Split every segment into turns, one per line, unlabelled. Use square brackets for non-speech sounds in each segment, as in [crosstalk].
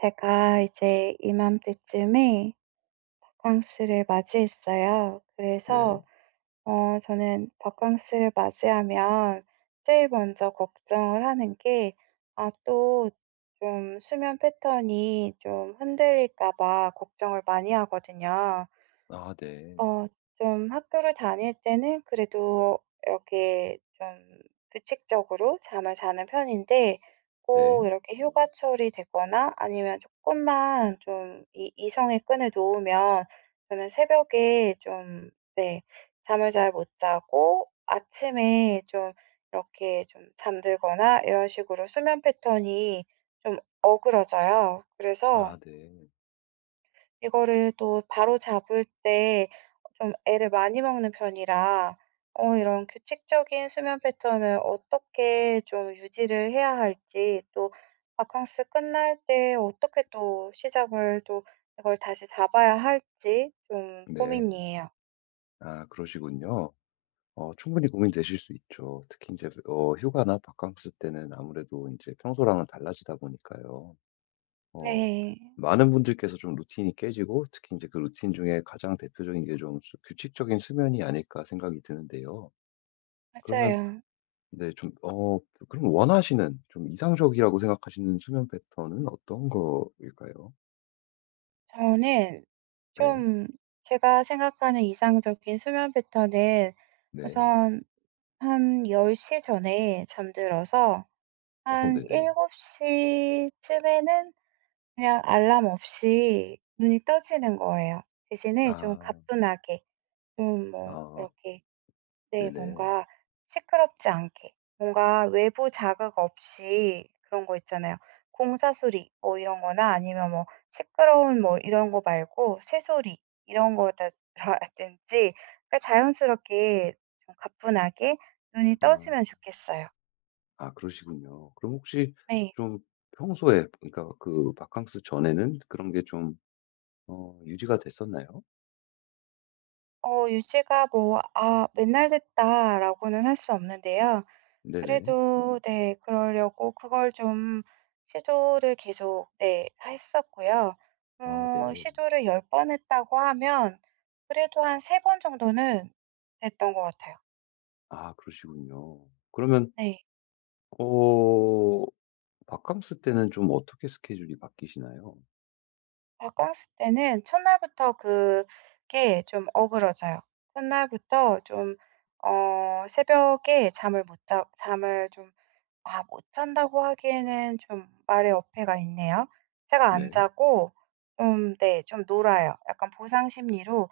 제가 이제 이맘때쯤에 덕캉스를 맞이했어요. 그래서
네.
저는 덕광스를 맞이하면 제일 먼저 걱정을 하는 게 아 또 좀 수면 패턴이 좀 흔들릴까 봐 걱정을 많이 하거든요.
아 네.
어 좀 학교를 다닐 때는 그래도 이렇게 좀 규칙적으로 잠을 자는 편인데,
네.
꼭 이렇게 휴가철이 되거나 아니면 조금만 좀 이 이성의 끈을 놓으면 저는 새벽에 좀, 네, 잠을 잘 못 자고 아침에 좀 이렇게 좀 잠들거나 이런 식으로 수면 패턴이 좀 어그러져요. 그래서
아 네.
이거를 또 바로잡을 때 좀 애를 많이 먹는 편이라, 이런 규칙적인 수면 패턴을 어떻게 좀 유지를 해야 할지, 또 바캉스 끝날 때 어떻게 또 시작을 또 이걸 다시 잡아야 할지 좀
네.
고민이에요.
아 그러시군요. 충분히 고민되실 수 있죠. 특히 이제 휴가나 바캉스 때는 아무래도 이제 평소랑은 달라지다 보니까요. 어
네.
많은 분들께서 좀 루틴이 깨지고 특히 이제 그 루틴 중에 가장 대표적인 게 좀 '규칙적인 수면이 아닐까.' 생각이 드는데요. 그러면
맞아요.
네 좀 그럼 원하시는 좀 이상적이라고 생각하시는 수면 패턴은 어떤 거일까요?
저는
네.
좀, 제가 생각하는 이상적인 수면 패턴은
네.
우선 한 10시 전에 잠들어서 한
네네.
7시 쯤에는 그냥 알람 없이 눈이 떠지는 거예요. 대신에 좀
아.
가뿐하게, 좀 뭐
아
이렇게, 네,
네네.
뭔가 시끄럽지 않게, 뭔가 외부 자극 없이, 그런 거 있잖아요. 공사 소리 뭐 이런 거나 아니면 뭐 시끄러운 뭐 이런 거 말고 새소리 이런 거다 [laughs] 라든지, 그러니까 자연스럽게 좀 가뿐하게 눈이
아.
떠지면 좋겠어요.
아 그러시군요. 그럼 혹시
네.
좀 평소에 그러니까 그 바캉스 전에는 그런 게 좀 유지가 됐었나요?
유지가 뭐 '아, 맨날 됐다.'라고는 할 수 없는데요.
네네.
그래도 네, 그러려고 그걸 좀 시도를 계속 네, 했었고요.
아 네.
시도를 10번 했다고 하면 그래도 한 3번 정도는 됐던 것 같아요.
아 그러시군요. 그러면
네.
어 바캉스 때는 좀 어떻게 스케줄이 바뀌시나요?
바캉스 때는 첫날부터 그게 좀 어그러져요. 첫날부터 좀 새벽에 잠을 못 자 잠을 좀, 아, 못 잔다고 하기에는 좀 말의 어폐가 있네요. 제가 안
네.
자고 음, 네, 좀 놀아요. 약간 보상 심리로,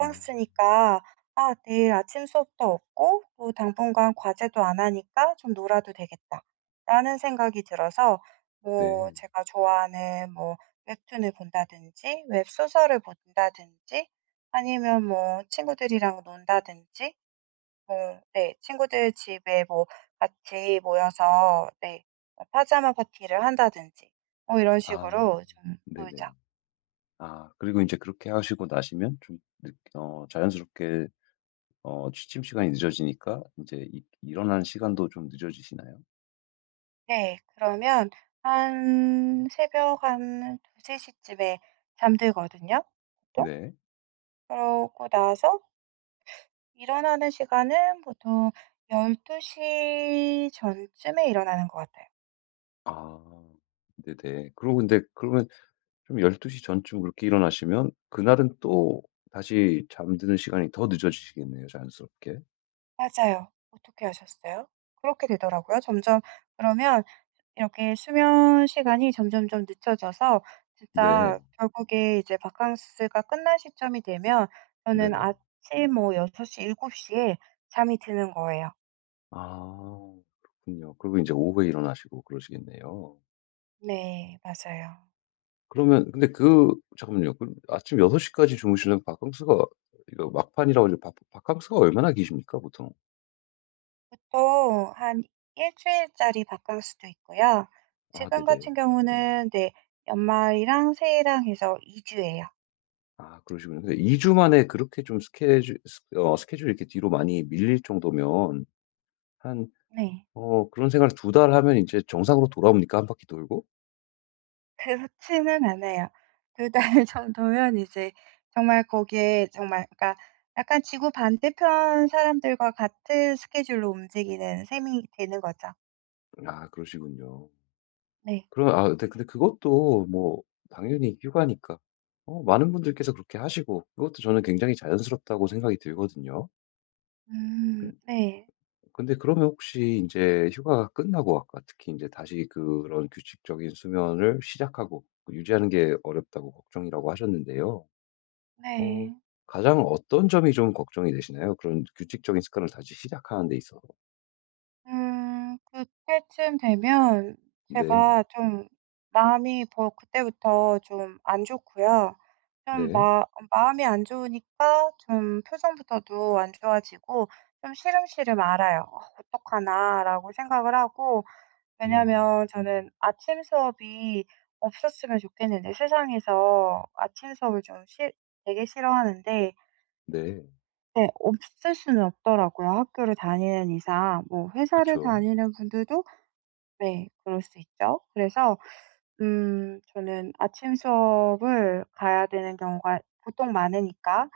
아
'아, 내일 아침 수업도 없고 또 당분간 과제도 안 하니까 좀 놀아도 되겠다.'라는 생각이 들어서 뭐
네.
제가 좋아하는 뭐 웹툰을 본다든지 웹소설을 본다든지 아니면 뭐 친구들이랑 논다든지 네. 친구들 집에 뭐 같이 모여서 네, 뭐 파자마 파티를 한다든지, 뭐 이런
아
식으로 좀
네네.
놀자.
아 그리고 이제 그렇게 하시고 나시면 좀 늦어 자연스럽게 취침 시간이 늦어지니까 이제 이 일어나는 시간도 좀 늦어지시나요?
네. 그러면 한 새벽 한 2-3 시쯤에 잠들거든요, 보통.
네.
그러고 나서 일어나는 시간은 보통 12시 전쯤에 일어나는 것 같아요.
아 네네. 그리고 근데 그러면 좀 1 2시 전쯤 그렇게 일어나시면 그날은 또 다시 잠드는 시간이 더 늦어지시겠네요, 자연스럽게.
맞아요. 어떻게 아셨어요? 그렇게 되더라고요. 점점 그러면 이렇게 수면 시간이 점점점 늦춰져서
네.
진짜 결국에 이제 바캉스가 끝난 시점이 되면 저는
네네.
아침 뭐6시7시에 잠이 드는 거예요.
아 그렇군요. 그리고 이제 오후에 일어나시고 그러시겠네요.
네, 맞아요.
그러면 근데 그 잠깐만요. 그 아침 6시 까지 주무시는 바캉스가 이거 막판이라고 이제 바 바캉스가 얼마나 기십니까 보통?
보통 한 일 주일짜리 바캉스도 있고요.
아
지금
네네.
같은 경우는 네, 연말이랑 새해랑 해서 2주 주예요.
아 그러시군요. 근데 2 주 만에 그렇게 좀 스케줄 스 어 스케줄이 이렇게 뒤로 많이 밀릴 정도면 한
네.
그런 생활을 2달 하면 이제 정상으로 돌아옵니까 한 바퀴 돌고?
그렇지는 않아요. 2달 [laughs] 정도면 이제 정말 거기에, 정말 그러니까 약간 지구 반대편 사람들과 같은 스케줄로 움직이는 셈이 되는 거죠.
아 그러시군요.
네.
그럼 아 근데 그것도 뭐 당연히 휴가니까 많은 분들께서 그렇게 하시고 그것도 저는 굉장히 자연스럽다고 생각이 들거든요.
음,
근
네.
근데 그러면 혹시 이제 휴가가 끝나고 아까 특히 이제 다시 그런 규칙적인 수면을 시작하고 그 유지하는 게 어렵다고 걱정이라고 하셨는데요. 어
네.
가장 어떤 점이 좀 걱정이 되시나요? 그런 규칙적인 습관을 다시 시작하는 데 있어서.
그때쯤 되면
네.
제가 좀 마음이 뭐 그때부터 좀 안 좋고요. 좀
네.
마 어 마음이 안 좋으니까 좀 표정부터도 안 좋아지고 좀 시름시름 알아요, 어떡하나.'라고 생각을 하고,
음.
왜냐면 저는 아침 수업이 없었으면 좋겠는데, 세상에서 아침 수업을 좀 싫 되게 싫어하는데,
네.
네, 없을 수는 없더라고요, 학교를 다니는 이상. 뭐 회사를
그쵸.
다니는 분들도 네, 그럴 수 있죠. 그래서 음, 저는 아침 수업을 가야 되는 경우가 보통 많으니까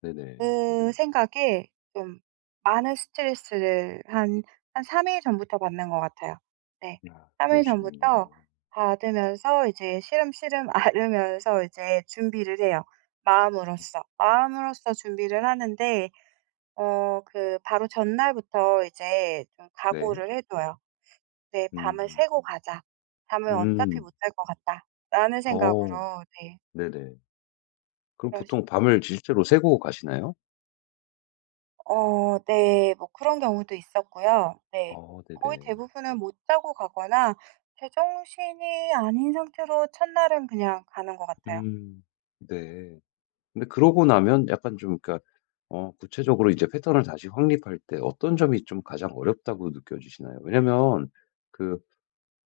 네네.
그 생각에 좀 많은 스트레스를 한 3일 전부터 받는 것 같아요. 네.
아
3일
그러시군요.
전부터 받으면서 이제 시름시름 앓으면서 이제 준비를 해요, 마음으로써. 마음으로써 준비를 하는데 그 바로 전날부터 이제 좀
네.
각오를 해 둬요. '네. 밤을
음.
새고 가자. 잠을 어차피
음.
못잘 것 같다.'라는
어.
생각으로, 네.
네네. 그럼
그런
보통 밤을 실제로 새고 가시나요?
네. 뭐 그런 경우도 있었고요. 네. 거의
네네.
대부분은 못 자고 가거나 제정신이 아닌 상태로 첫날은 그냥 가는 것 같아요.
음. 네. 근데 그러고 나면 약간 좀 그러니까 구체적으로 이제 패턴을 다시 확립할 때 어떤 점이 좀 가장 어렵다고 느껴지시나요? 왜냐면 그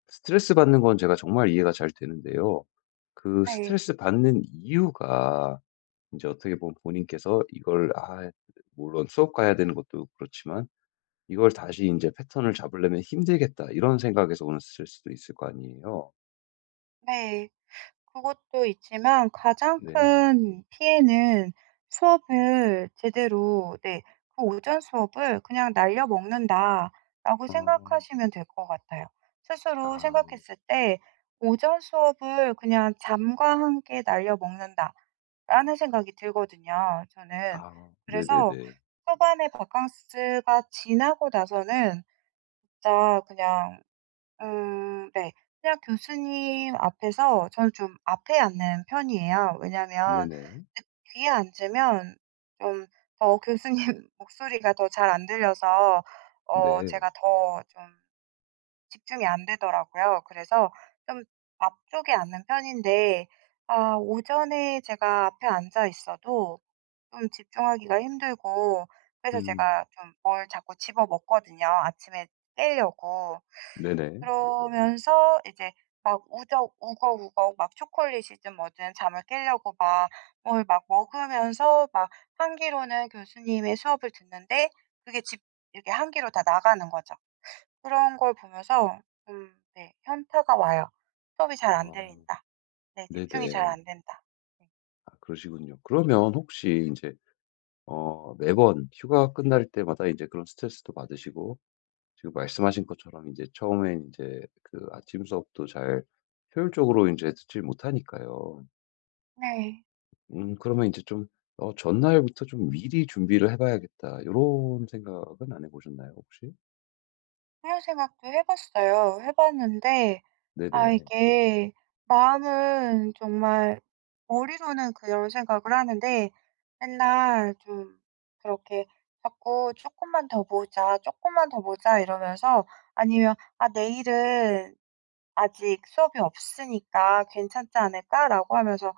스트레스 받는 건 제가 정말 이해가 잘 되는데요. 그
네.
스트레스 받는 이유가 이제 어떻게 보면 본인께서 이걸 아 물론 수업 가야 되는 것도 그렇지만 '이걸 다시 이제 패턴을 잡으려면 힘들겠다.' 이런 생각에서 오는 스트레스도 있을 거 아니에요.
네. 그것도 있지만 가장
네.
큰 피해는 수업을 제대로 네, 그 '오전 수업을 그냥 날려 먹는다.'라고
어.
생각하시면 될 것 같아요. 스스로
아.
생각했을 때, '오전 수업을 그냥 잠과 함께 날려 먹는다.' 라는 생각이 들거든요, 저는.
아.
그래서
네네네.
초반에 바캉스가 지나고 나서는 진짜 그냥, 음, 네, 그냥 교수님 앞에서, 저는 좀 앞에 앉는 편이에요. 왜냐면
네네.
그 뒤에 앉으면 좀 더 교수님 [laughs] 목소리가 더 잘 안 들려서
네.
제가 더좀 집중이 안 되더라고요. 그래서 좀 앞쪽에 앉는 편인데, 아 오전에 제가 앞에 앉아 있어도 좀 집중하기가 힘들고, 그래서
음.
제가 좀 뭘 자꾸 집어 먹거든요, 아침에, 깨려고.
네네.
그러면서 이제 막 우적 우걱우걱 막 초콜릿이든 뭐든 잠을 깨려고 막 뭘 막 먹으면서 막한 끼로는 교수님의 수업을 듣는데 그게 집 이렇게 한 끼로 다 나가는 거죠. 그런 걸 보면서 좀, 네, 현타가 와요. '수업이 잘 안
아.
들린다. 네, 집중이 잘
네네.
안 된다.' 네.
아 그러시군요. 그러면 혹시 이제 매번 휴가 끝날 때마다 이제 그런 스트레스도 받으시고 지금 말씀하신 것처럼 이제 처음엔 이제 그 아침 수업도 잘 효율적으로 이제 듣질 못하니까요.
네.
그러면 이제 좀 '어 전날부터 좀 미리 준비를 해 봐야겠다.' 이런 생각은 안 해 보셨나요 혹시?
그런 생각도 해 봤어요. 해 봤는데, 아,
네네.
이게 마음은 정말, 머리로는 그런 생각을 하는데 맨날 좀 그렇게 자꾸 '쪼끔만 더 보자. 쪼끔만 더 보자.' 이러면서, 아니면 '아, 내일은 아직 수업이 없으니까 괜찮지 않을까?'라고 하면서,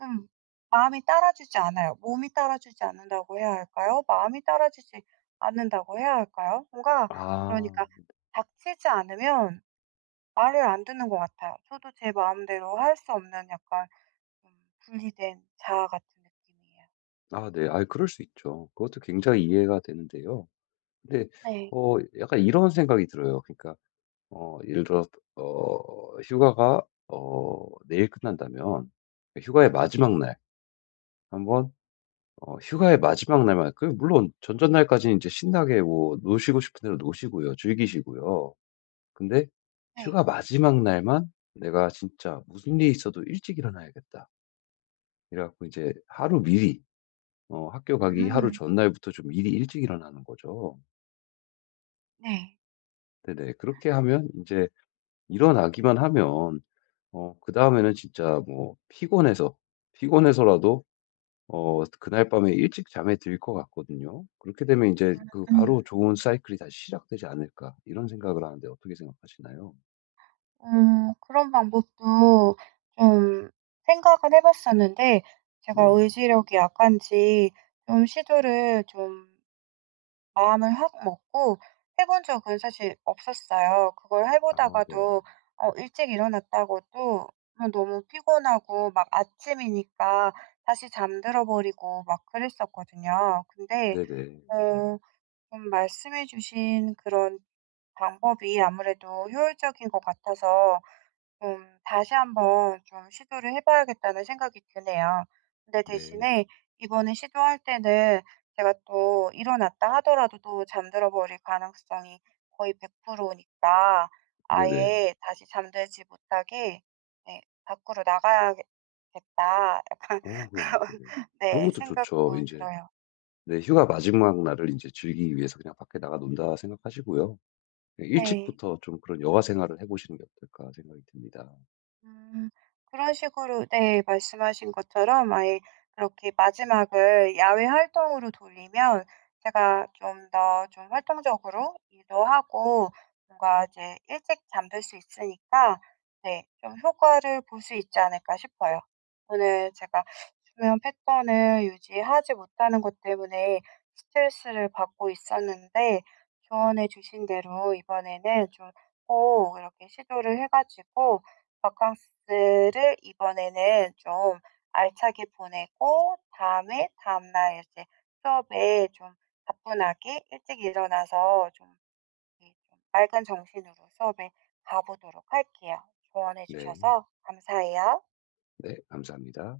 음. 마음이 따라주지 않아요. 몸이 따라주지 않는다고 해야 할까요? 마음이 따라주지 않는다고 해야 할까요? 뭔가
아.
그러니까 닥치지 않으면 말을 안 듣는 것 같아요. 저도 제 마음대로 할 수 없는, 약간 좀 분리된 자아 같은 느낌이에요.
아 네. 아 그럴 수 있죠. 그것도 굉장히 이해가 되는데요. 근데
네.
약간 이런 생각이 들어요. 그러니까 예를 들어 휴가가 내일 끝난다면 휴가의 마지막 날한번 휴가의 마지막 날만 그 물론 전전날까지는 제 신나게 뭐 노시고 싶은 대로 노시고요. 즐기시고요. 근데
네.
휴가 마지막 날만 '내가 진짜 무슨 일이 있어도 일찍 일어나야겠다.' 이래 갖고 이제 하루 미리 학교 가기 하루
음.
전날부터 좀 미리 일찍 일어나는 거죠.
네.
네네. 그렇게 하면 이제 일어나기만 하면 그다음에는 진짜 뭐 피곤해서, 그날 밤에 일찍 잠에 들 것 같거든요. 그렇게 되면 이제 그
음.
'바로 좋은 사이클이 다시 시작되지 않을까.' 이런 생각을 하는데 어떻게 생각하시나요?
그런 방법도 좀 생각은 해 봤었는데, 제가
네.
의지력이 약한지 좀 시도를 좀 마음을 확 먹고 해본 적은 사실 없었어요. 그걸 해
아 네.
보다가도 일찍 일어났다고 도 너무 피곤하고 막 아침이니까 다시 잠들어 버리고 막 그랬었거든요. 근데
네네.
어 좀 말씀해 주신 그런 방법이 아무래도 효율적인 것 같아서, 다시 한번 좀 시도를 해 봐야겠다는 생각이 드네요. 근데
네.
대신에 이번에 시도할 때는 제가 또 일어났다 하더라도 또 잠들어 버릴 가능성이 거의 100% 니까
네네.
아예 다시 잠들지 못하게, 네, '밖으로 나가야겠 겠다.' 약간 [laughs]
그럼
그런
네네. 그런
네,
것도 좋죠.
생각도
이제
들어요.
네 휴가 마지막 날을 이제 즐기기 위해서 그냥 밖에 나가 논다 생각하시고요. 네
네.
일찍부터 좀 그런 여가 생활을 해 보시는 게 어떨까 생각이 듭니다.
음. 그런 식으로, 네, 말씀하신 것처럼 아예 그렇게 마지막을 야외 활동으로 돌리면 제가 좀 더 좀 활동적으로 일도 하고 뭔가 이제 일찍 잠들 수 있으니까 네, 좀 효과를 볼 수 있지 않을까 싶어요. 오늘 제가 수면 패턴을 유지하지 못하는 것 때문에 스트레스를 받고 있었는데, 조언해 주신 대로 이번에는 좀 꼭 이렇게 시도를 해 가지고 바캉스를 이번에는 좀 알차게 보내고, 다음에 다음 날 이제 수업에 좀 가뿐하게 일찍 일어나서 좀 이렇게 좀 맑은 정신으로 수업에 가보도록 할게요. 조언해
네.
주셔서 감사해요.
네 감사합니다.